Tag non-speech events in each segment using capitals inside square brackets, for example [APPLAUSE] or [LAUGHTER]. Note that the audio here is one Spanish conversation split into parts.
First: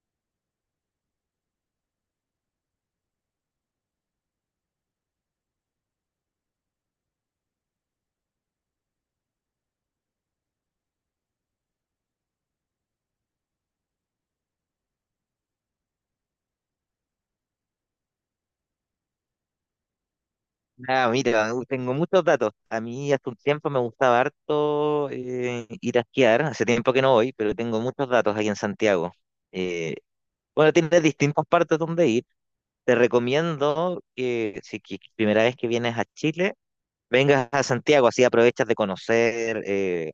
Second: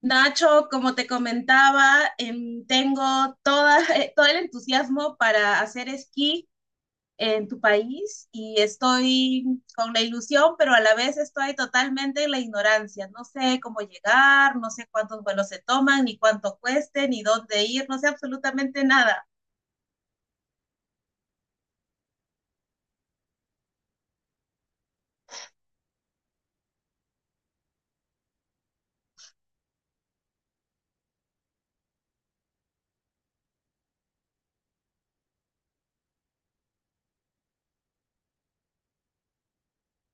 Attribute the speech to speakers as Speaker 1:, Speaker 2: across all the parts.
Speaker 1: Nacho, como te comentaba, tengo toda, [LAUGHS] todo el entusiasmo para hacer esquí en tu país y estoy con la ilusión, pero a la vez estoy totalmente en la ignorancia. No sé cómo llegar, no sé cuántos vuelos se toman, ni cuánto cueste, ni dónde ir, no sé absolutamente nada.
Speaker 2: Ah, mira, tengo muchos datos. A mí hace un tiempo me gustaba harto ir a esquiar, hace tiempo que no voy, pero tengo muchos datos aquí en Santiago. Eh, bueno, tienes distintas partes donde ir. Te recomiendo que si que- primera vez que vienes a Chile, vengas a Santiago, así aprovechas de conocer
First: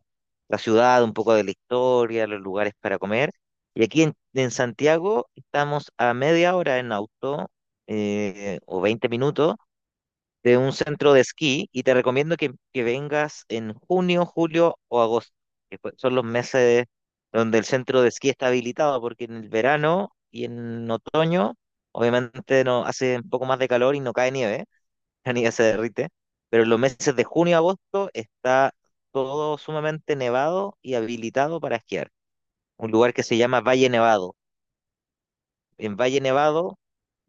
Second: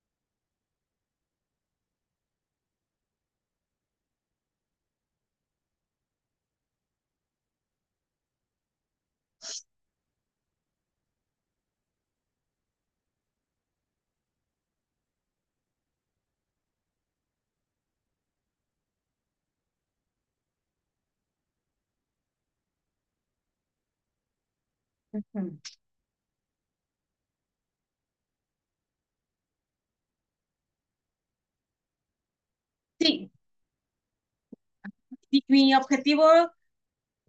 Speaker 2: la ciudad, un poco de la historia, los lugares para comer. Y aquí en Santiago estamos a media hora en auto o 20 minutos de un centro de esquí y te recomiendo que vengas en junio, julio o agosto, son los meses donde el centro de esquí está habilitado, porque en el verano y en otoño, obviamente no hace un poco más de calor y no cae nieve, [LAUGHS] la nieve
Speaker 1: Ujú.
Speaker 2: se derrite, pero en los meses de junio a agosto está todo sumamente nevado y habilitado para esquiar. Un lugar que
Speaker 1: Sí,
Speaker 2: se llama Valle Nevado.
Speaker 1: mi
Speaker 2: En Valle
Speaker 1: objetivo,
Speaker 2: Nevado,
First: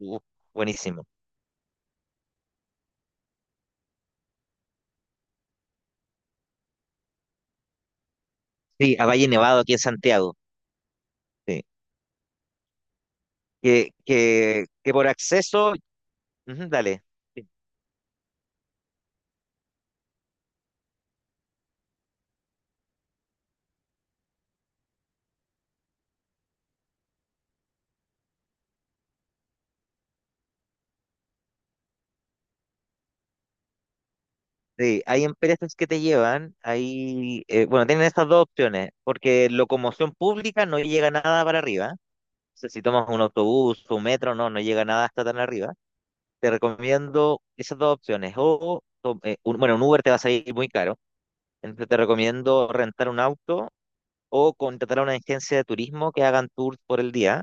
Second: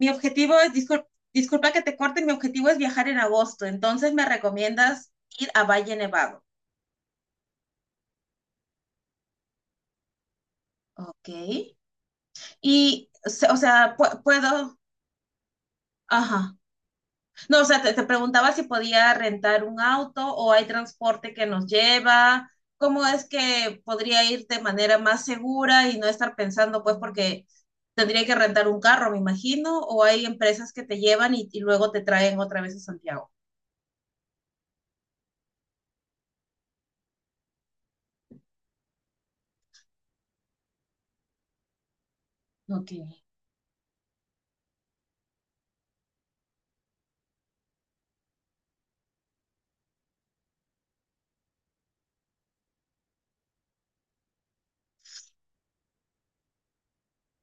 Speaker 1: mi objetivo es,
Speaker 2: buenísimo.
Speaker 1: disculpa que te corte, mi objetivo es viajar en agosto, entonces me recomiendas ir a Valle Nevado.
Speaker 2: Sí, a Valle Nevado aquí en Santiago,
Speaker 1: Ok.
Speaker 2: sí.
Speaker 1: Y, o
Speaker 2: Que,
Speaker 1: sea,
Speaker 2: que,
Speaker 1: puedo,
Speaker 2: que por acceso,
Speaker 1: ajá.
Speaker 2: ujú, dale. Sí.
Speaker 1: No, o sea, te preguntaba si podía rentar un auto o hay transporte que nos lleva. ¿Cómo es que podría ir de manera más segura y no estar pensando, pues, porque tendría que rentar un carro, me imagino, o hay empresas que te llevan y luego te traen otra vez a Santiago?
Speaker 2: Sí, hay empresas que te llevan, hay, bueno, tienen estas dos opciones, porque locomoción pública no llega nada para arriba. O sea, si
Speaker 1: Ok,
Speaker 2: tomas un autobús, un metro, no llega nada hasta tan arriba. Te recomiendo esas dos opciones. Bueno, un Uber te va a salir muy caro, entonces te recomiendo rentar un auto o contratar a una agencia de turismo que hagan tours por el día.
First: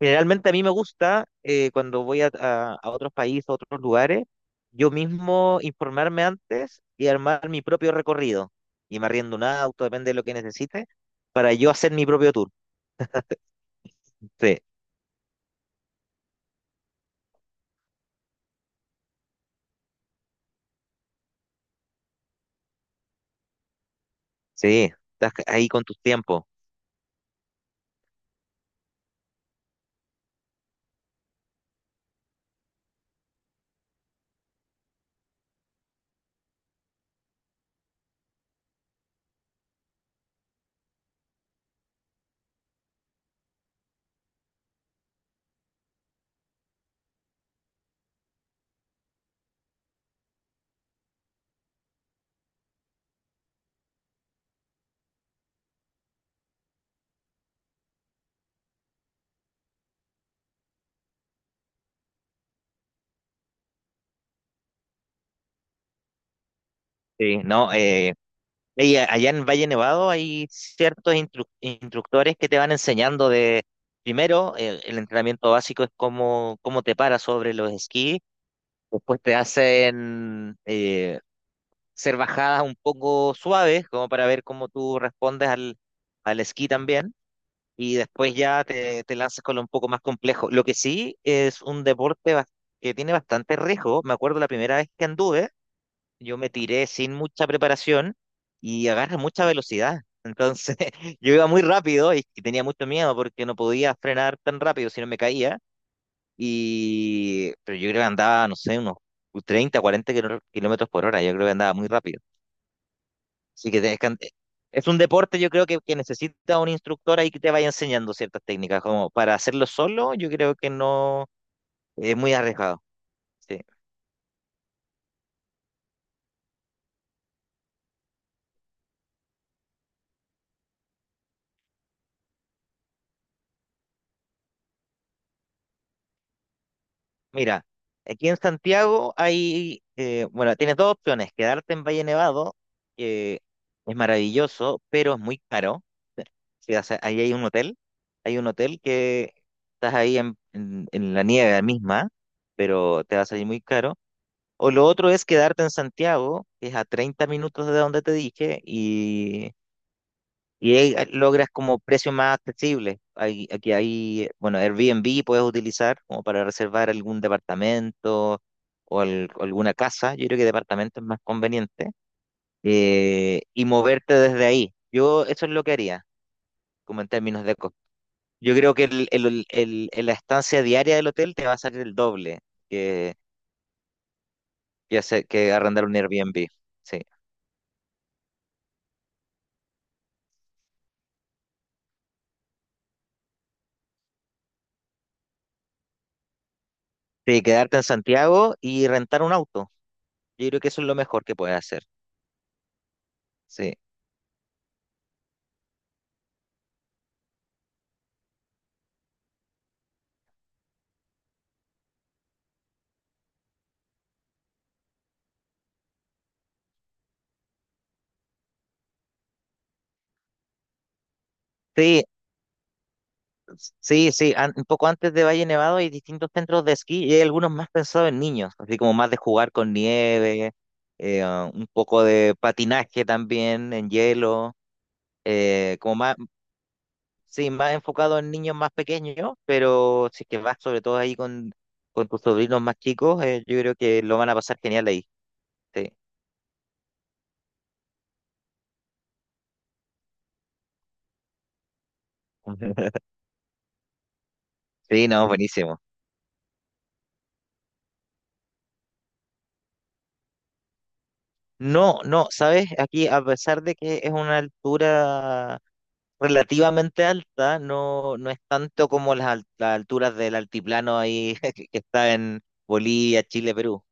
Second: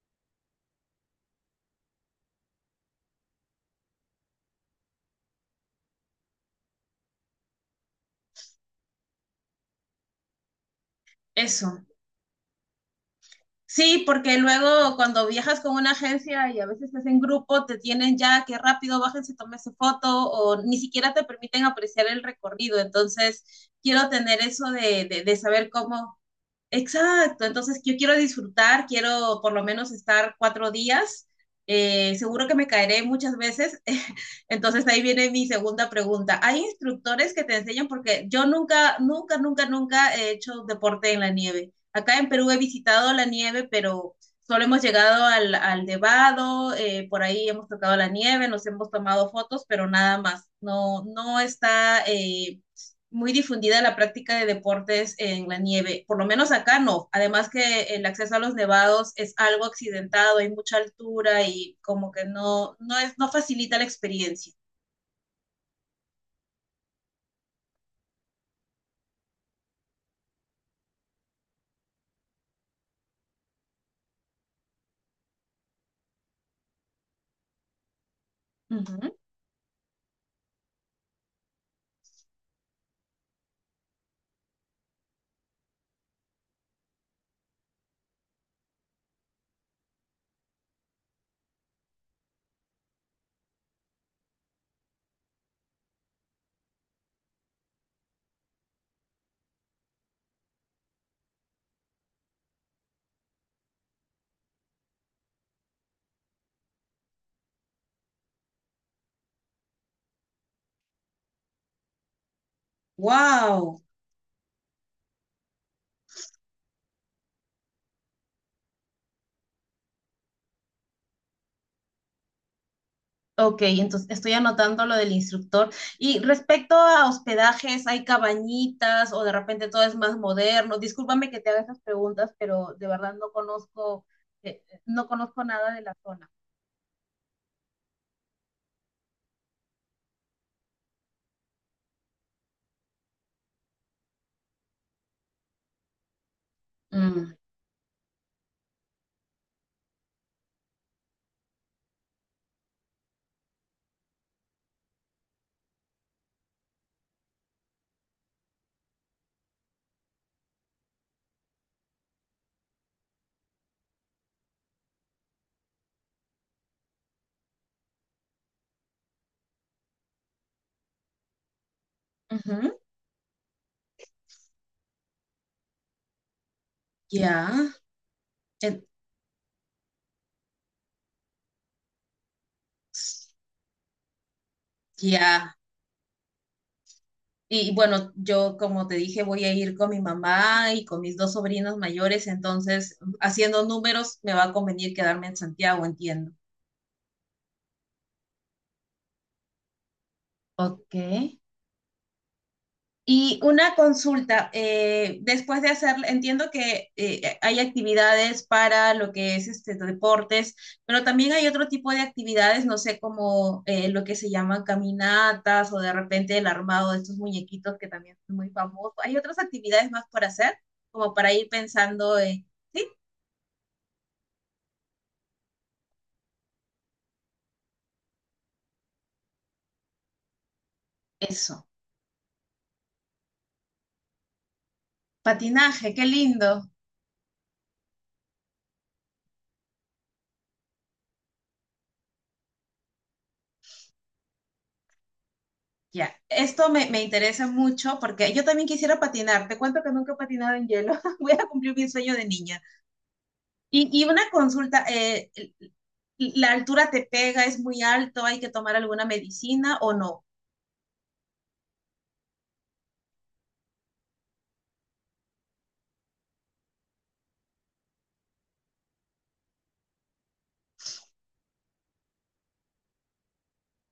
Speaker 2: Generalmente a mí me gusta cuando voy a otros países, a otros lugares, yo mismo informarme antes y armar mi propio recorrido. Y me arriendo un auto, depende de lo que necesite, para yo
Speaker 1: eso.
Speaker 2: hacer mi propio tour.
Speaker 1: Sí, porque
Speaker 2: Sí,
Speaker 1: luego cuando viajas con una agencia y a veces estás en grupo, te tienen ya que rápido bájense, tómese foto o ni siquiera te permiten apreciar el recorrido. Entonces, quiero tener eso
Speaker 2: sí,
Speaker 1: de, de,
Speaker 2: estás
Speaker 1: de saber
Speaker 2: ahí con tus
Speaker 1: cómo.
Speaker 2: tiempos.
Speaker 1: Exacto, entonces yo quiero disfrutar, quiero por lo menos estar 4 días. Seguro que me caeré muchas veces. [LAUGHS] Entonces ahí viene mi segunda pregunta. ¿Hay instructores que te enseñan? Porque yo nunca, nunca, nunca, nunca he hecho deporte en la nieve. Acá en Perú he visitado la nieve, pero solo hemos llegado al Nevado, por ahí hemos tocado la nieve, nos hemos tomado fotos, pero nada más. No, no está muy difundida la práctica de deportes en la nieve, por lo menos acá no. Además que el acceso a los nevados es algo accidentado, hay mucha altura y como que no, no es, no facilita la experiencia.
Speaker 2: Sí, no, allá en Valle Nevado hay ciertos instructores que te van enseñando de, primero, el entrenamiento básico es cómo te paras sobre los esquís. Después te hacen ser bajadas un poco suaves, como para ver cómo tú respondes al, al esquí también, y después ya te lanzas con lo un poco más complejo. Lo que sí es un que tiene bastante riesgo. Me acuerdo la primera vez que anduve, yo me tiré sin mucha preparación y agarra mucha velocidad. Entonces [LAUGHS] yo iba muy rápido y tenía mucho miedo porque no podía frenar tan rápido si no me caía. Y, pero yo creo que andaba, no sé, unos 30 40 kilómetros por hora. Yo creo que andaba muy rápido. Así
Speaker 1: Wow.
Speaker 2: que es un deporte, yo creo que necesita un instructor ahí que te vaya enseñando ciertas técnicas. Como para hacerlo solo, yo creo que no es muy arriesgado. Sí.
Speaker 1: Ok, entonces estoy anotando lo del instructor. Y respecto a hospedajes, ¿hay cabañitas o de repente todo es más moderno? Discúlpame que te haga estas preguntas, pero de verdad no conozco, no conozco nada de la zona.
Speaker 2: Mira, aquí en Santiago hay, bueno, tienes dos opciones: quedarte en Valle Nevado, que es maravilloso, pero es muy caro. Sí, sí, o sea, ahí
Speaker 1: Mm,
Speaker 2: hay un hotel que estás ahí en la nieve misma, pero te va a salir muy caro. O lo otro es quedarte en Santiago, que es a 30 minutos de donde te dije, y ahí ah, logras como precio más accesible. Aquí hay, bueno, Airbnb puedes utilizar como para reservar algún departamento o alguna casa. Yo creo que departamento es más conveniente.
Speaker 1: ujú,
Speaker 2: Y moverte desde ahí. Yo eso es lo que haría, como en términos
Speaker 1: ya,
Speaker 2: de costo. Yo creo que
Speaker 1: en-
Speaker 2: la estancia diaria del hotel te va a salir el doble que, que, que
Speaker 1: ya.
Speaker 2: arrendar un Airbnb, sí.
Speaker 1: Y bueno, yo como te dije, voy a ir con mi mamá y con mis dos sobrinos mayores, entonces haciendo números me va a convenir quedarme en Santiago, entiendo.
Speaker 2: Sí, quedarte en Santiago y rentar un auto. Yo creo que eso es
Speaker 1: Ok.
Speaker 2: lo mejor que puedes hacer.
Speaker 1: Y una
Speaker 2: Sí.
Speaker 1: consulta, después de hacer, entiendo que hay actividades para lo que es este, deportes, pero también hay otro tipo de actividades, no sé, como lo que se llaman caminatas o de repente el armado de estos muñequitos que también son muy famosos. ¿Hay otras actividades más por hacer? Como para ir
Speaker 2: Sí,
Speaker 1: pensando en, sí,
Speaker 2: sí, sí. Un poco antes de Valle Nevado hay distintos centros de esquí y hay algunos más pensados en niños, así como más de jugar con nieve,
Speaker 1: eso.
Speaker 2: un poco de patinaje también en hielo, eh,
Speaker 1: Patinaje,
Speaker 2: como
Speaker 1: qué
Speaker 2: más,
Speaker 1: lindo.
Speaker 2: sí, más enfocado en niños más pequeños, pero si es que vas sobre todo ahí con tus sobrinos más chicos, yo creo que lo van a pasar genial ahí. Sí.
Speaker 1: Ya, esto me interesa mucho porque yo también quisiera patinar. Te cuento que nunca he patinado en hielo. [LAUGHS] Voy a cumplir mi sueño de niña.
Speaker 2: [LAUGHS]
Speaker 1: Y una consulta,
Speaker 2: Sí, no, buenísimo.
Speaker 1: ¿la altura te pega? ¿Es muy alto? ¿Hay que tomar alguna medicina o no?
Speaker 2: No, no, sabes, aquí a pesar de que es una altura relativamente alta, no, no es tanto como las alturas del altiplano ahí [LAUGHS] que está en Bolivia, Chile, Perú.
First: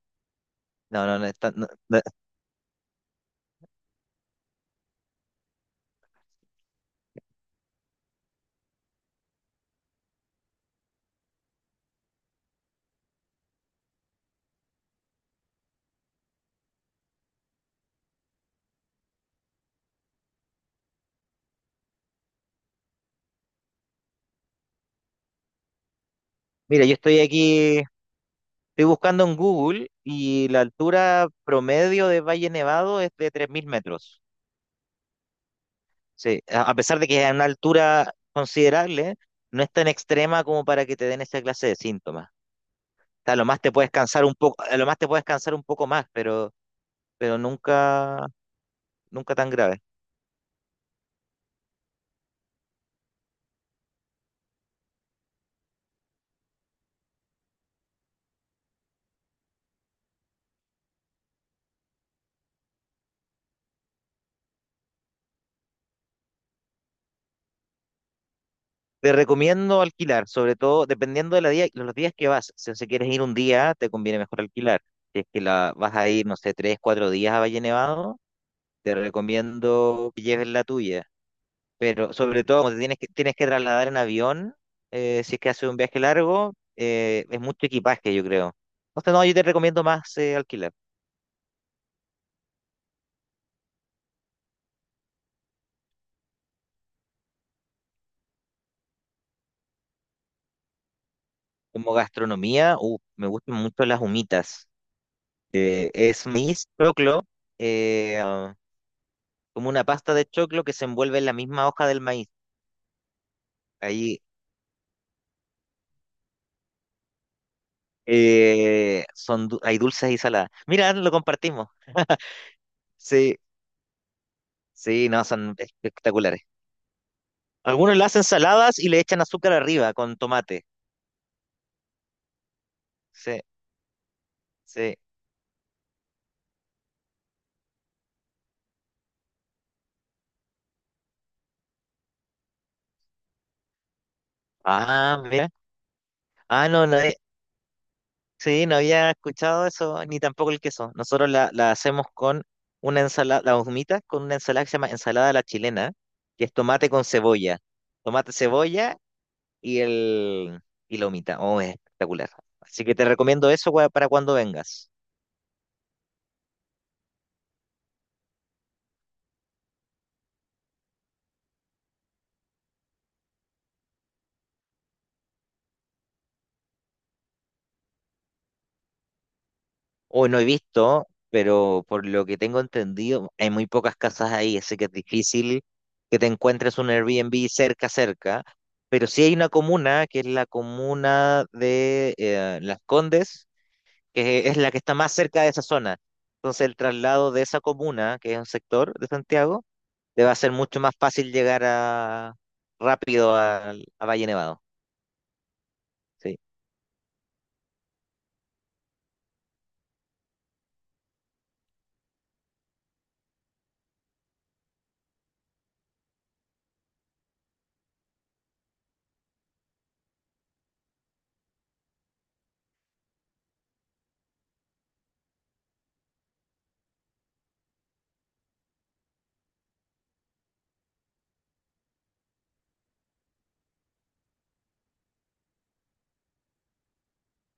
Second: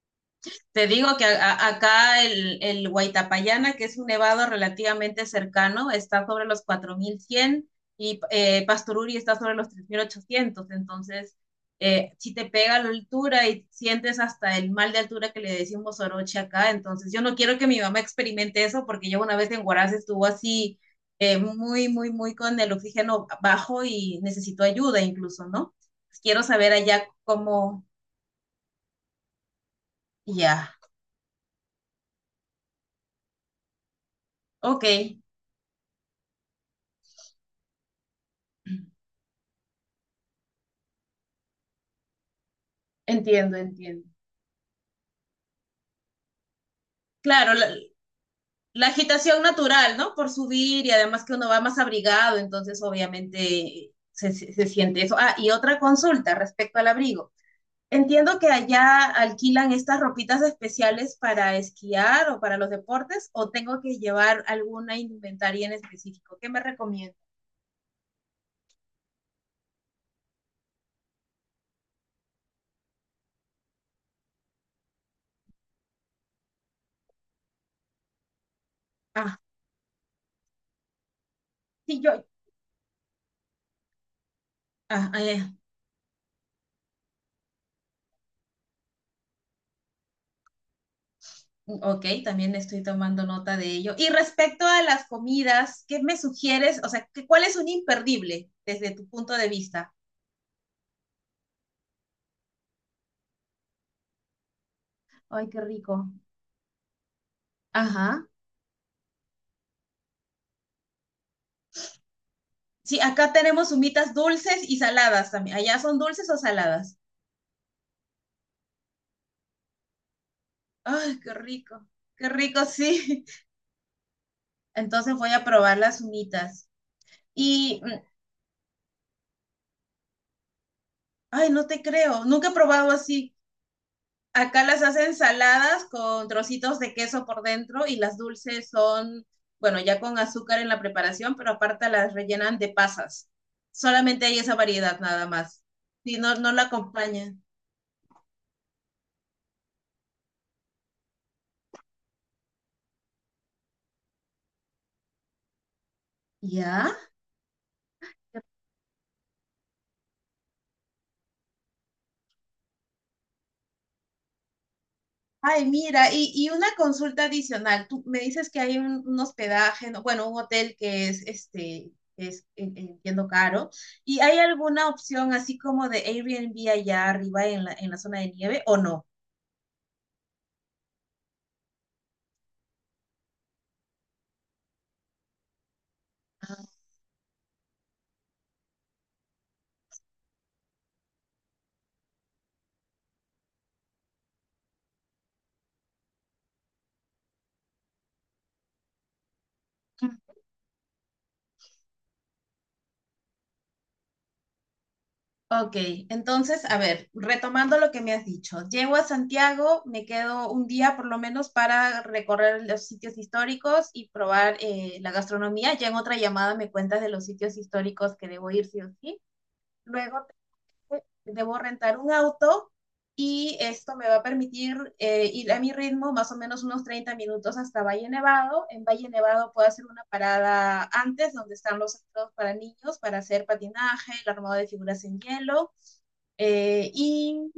Speaker 1: Te
Speaker 2: No,
Speaker 1: digo
Speaker 2: no,
Speaker 1: que
Speaker 2: no, no, no.
Speaker 1: acá el Huaytapallana, que es un nevado relativamente cercano, está sobre los 4100 y Pastoruri está sobre los 3800. Entonces, si te pega la altura y sientes hasta el mal de altura que le decimos oroche acá, entonces yo no quiero que mi mamá experimente eso porque yo una vez en Huaraz estuvo así muy, muy, muy con el oxígeno bajo y necesitó ayuda incluso, ¿no? Pues quiero saber
Speaker 2: Mira, yo
Speaker 1: allá
Speaker 2: estoy aquí,
Speaker 1: cómo.
Speaker 2: estoy buscando en Google y la
Speaker 1: Ya.
Speaker 2: altura promedio de Valle Nevado es de 3.000 metros.
Speaker 1: Ok.
Speaker 2: Sí, a pesar de que es una altura considerable, no es tan extrema como para que te den esa clase de síntomas. Sea, a lo
Speaker 1: Entiendo,
Speaker 2: más te puedes
Speaker 1: entiendo.
Speaker 2: cansar un poco, a lo más te puedes cansar un poco más, pero
Speaker 1: Claro, la,
Speaker 2: nunca,
Speaker 1: la
Speaker 2: nunca
Speaker 1: agitación
Speaker 2: tan grave.
Speaker 1: natural, ¿no? Por subir y además que uno va más abrigado, entonces obviamente se siente eso. Ah, y otra consulta respecto al abrigo. Entiendo que allá alquilan estas ropitas especiales para esquiar o para los deportes, o tengo que llevar alguna indumentaria en específico. ¿Qué me recomiendas?
Speaker 2: Te recomiendo alquilar, sobre todo dependiendo de la día, los días que vas. Si quieres ir un día, te conviene mejor alquilar. Si es que vas a ir, no sé, tres, cuatro días a Valle Nevado, te
Speaker 1: Ah,
Speaker 2: recomiendo que lleves la tuya.
Speaker 1: sí,
Speaker 2: Pero
Speaker 1: yo.
Speaker 2: sobre todo, como tienes que trasladar en avión,
Speaker 1: Ah,
Speaker 2: si es que haces un viaje largo, es mucho equipaje, yo creo. Entonces, no, yo te recomiendo más alquilar.
Speaker 1: ok, también estoy tomando nota de ello. Y respecto a las comidas, ¿qué me sugieres? O sea, ¿qué- ¿cuál es un imperdible desde tu punto de vista?
Speaker 2: Como gastronomía, me gustan mucho las humitas.
Speaker 1: Ay, qué rico.
Speaker 2: Es maíz choclo, eh,
Speaker 1: Ajá.
Speaker 2: ah, como una pasta de choclo que se envuelve en la misma hoja del maíz.
Speaker 1: Sí, acá tenemos humitas
Speaker 2: Ahí
Speaker 1: dulces y saladas también. ¿Allá son dulces o saladas?
Speaker 2: hay dulces y saladas. Mira, lo
Speaker 1: Ay,
Speaker 2: compartimos.
Speaker 1: qué rico, sí.
Speaker 2: Sí,
Speaker 1: [LAUGHS]
Speaker 2: sí,
Speaker 1: Entonces
Speaker 2: no,
Speaker 1: voy a
Speaker 2: son
Speaker 1: probar las
Speaker 2: espectaculares.
Speaker 1: humitas. Y,
Speaker 2: Algunos le hacen saladas y le echan azúcar arriba con tomate.
Speaker 1: ay, no te creo, nunca he probado así.
Speaker 2: Sí,
Speaker 1: Acá las
Speaker 2: sí.
Speaker 1: hacen saladas con trocitos de queso por dentro y las dulces son, bueno, ya con azúcar en la preparación, pero aparte las rellenan de pasas. Solamente hay esa variedad
Speaker 2: Ah,
Speaker 1: nada
Speaker 2: mira.
Speaker 1: más. Si no, no la
Speaker 2: Ah, no, no,
Speaker 1: acompañan.
Speaker 2: sí, no había escuchado eso, ni tampoco el queso. Nosotros la hacemos con una ensalada, la humita con una ensalada que se llama ensalada a la chilena, que es tomate
Speaker 1: ¿Ya?
Speaker 2: con cebolla. Tomate, cebolla y el y la humita. Oh, es espectacular. Así que te recomiendo eso para cuando vengas.
Speaker 1: Ay, mira, y una consulta adicional. Tú me dices que hay un hospedaje, no, bueno, un hotel que es, este, es, entiendo, caro. ¿Y hay alguna opción así como de Airbnb allá arriba en la zona de nieve o no?
Speaker 2: Hoy no he visto, pero por lo que tengo entendido, hay muy pocas casas ahí, así que es difícil que te encuentres un Airbnb cerca, cerca. Pero sí hay una comuna, que es la comuna de Las Condes, que es la que está más cerca de esa zona. Entonces el traslado de esa comuna, que es un sector de Santiago, le va a ser mucho más fácil llegar a, rápido a Valle Nevado.
Speaker 1: Ok,
Speaker 2: Sí,
Speaker 1: entonces, a ver, retomando lo que me has dicho, llego a Santiago, me quedo un día por lo menos para recorrer los sitios históricos y probar la gastronomía. Ya en otra llamada me cuentas de los sitios históricos que debo ir sí o sí. Luego debo rentar un auto y esto me va a permitir ir a mi ritmo más o menos unos 30 minutos hasta Valle Nevado. En Valle Nevado puedo hacer una parada antes donde están los centros para niños para hacer patinaje, el armado de figuras en hielo. Y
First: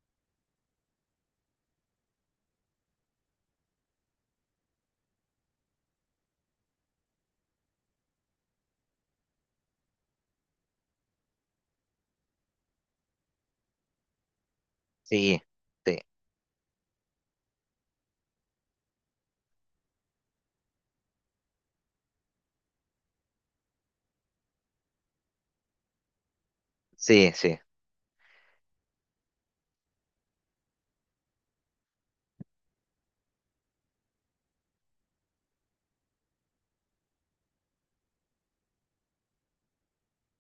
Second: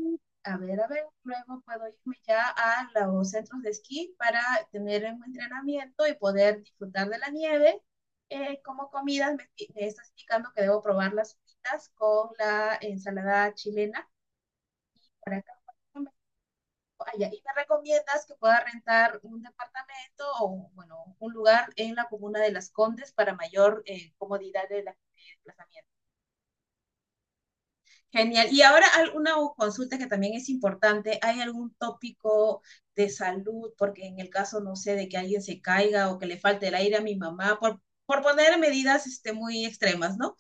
Speaker 1: a ver, luego puedo irme ya a los centros de esquí para tener un entrenamiento y poder disfrutar de la nieve. Como comidas, me estás indicando que debo probar las fritas con la ensalada chilena para
Speaker 2: sí,
Speaker 1: acá.
Speaker 2: sí,
Speaker 1: Allá. Y me recomiendas que pueda rentar un departamento o, bueno, un lugar en la comuna de Las Condes para mayor comodidad de de desplazamiento.
Speaker 2: sí, sí.
Speaker 1: Genial. Y ahora alguna consulta que también es importante. ¿Hay algún tópico de salud? Porque en el caso, no sé, de que alguien se caiga o que le falte el aire a mi mamá, por poner medidas este, muy extremas, ¿no?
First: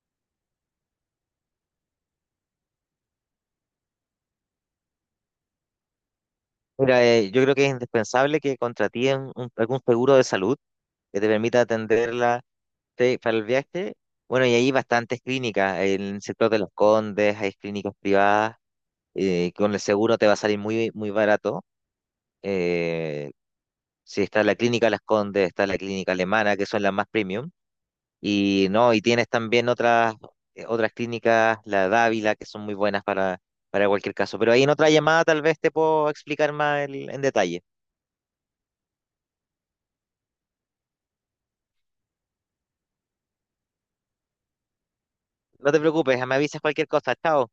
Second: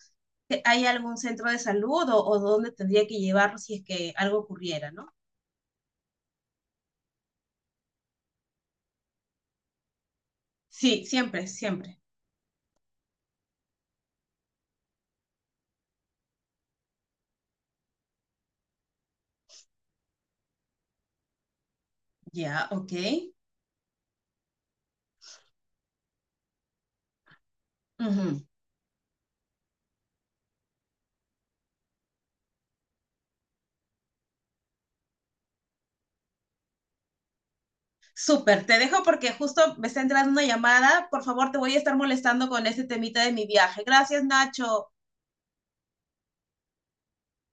Speaker 1: ¿Hay algún centro de salud o dónde tendría que llevarlo si es que algo ocurriera, ¿no?
Speaker 2: Mira, yo creo que es indispensable que contratíen algún seguro de salud
Speaker 1: Sí,
Speaker 2: que te
Speaker 1: siempre,
Speaker 2: permita
Speaker 1: siempre.
Speaker 2: atenderla, sí, para el viaje. Bueno, y hay bastantes clínicas, en el sector de Los Condes hay clínicas privadas, con el seguro te va a salir muy, muy barato.
Speaker 1: Ya, ok.
Speaker 2: eh, Sí, está la Clínica Las Condes, está la Clínica Alemana, que son las más premium.
Speaker 1: Ujú.
Speaker 2: Y no, y tienes también otras, otras clínicas, la Dávila, que son muy buenas para cualquier caso. Pero ahí en otra llamada tal vez te puedo explicar más en detalle.
Speaker 1: Súper, te dejo porque justo me está entrando una llamada. Por favor, te voy a estar molestando con este temita de mi viaje. Gracias, Nacho.
Speaker 2: No te preocupes, me avisas cualquier cosa. Chao.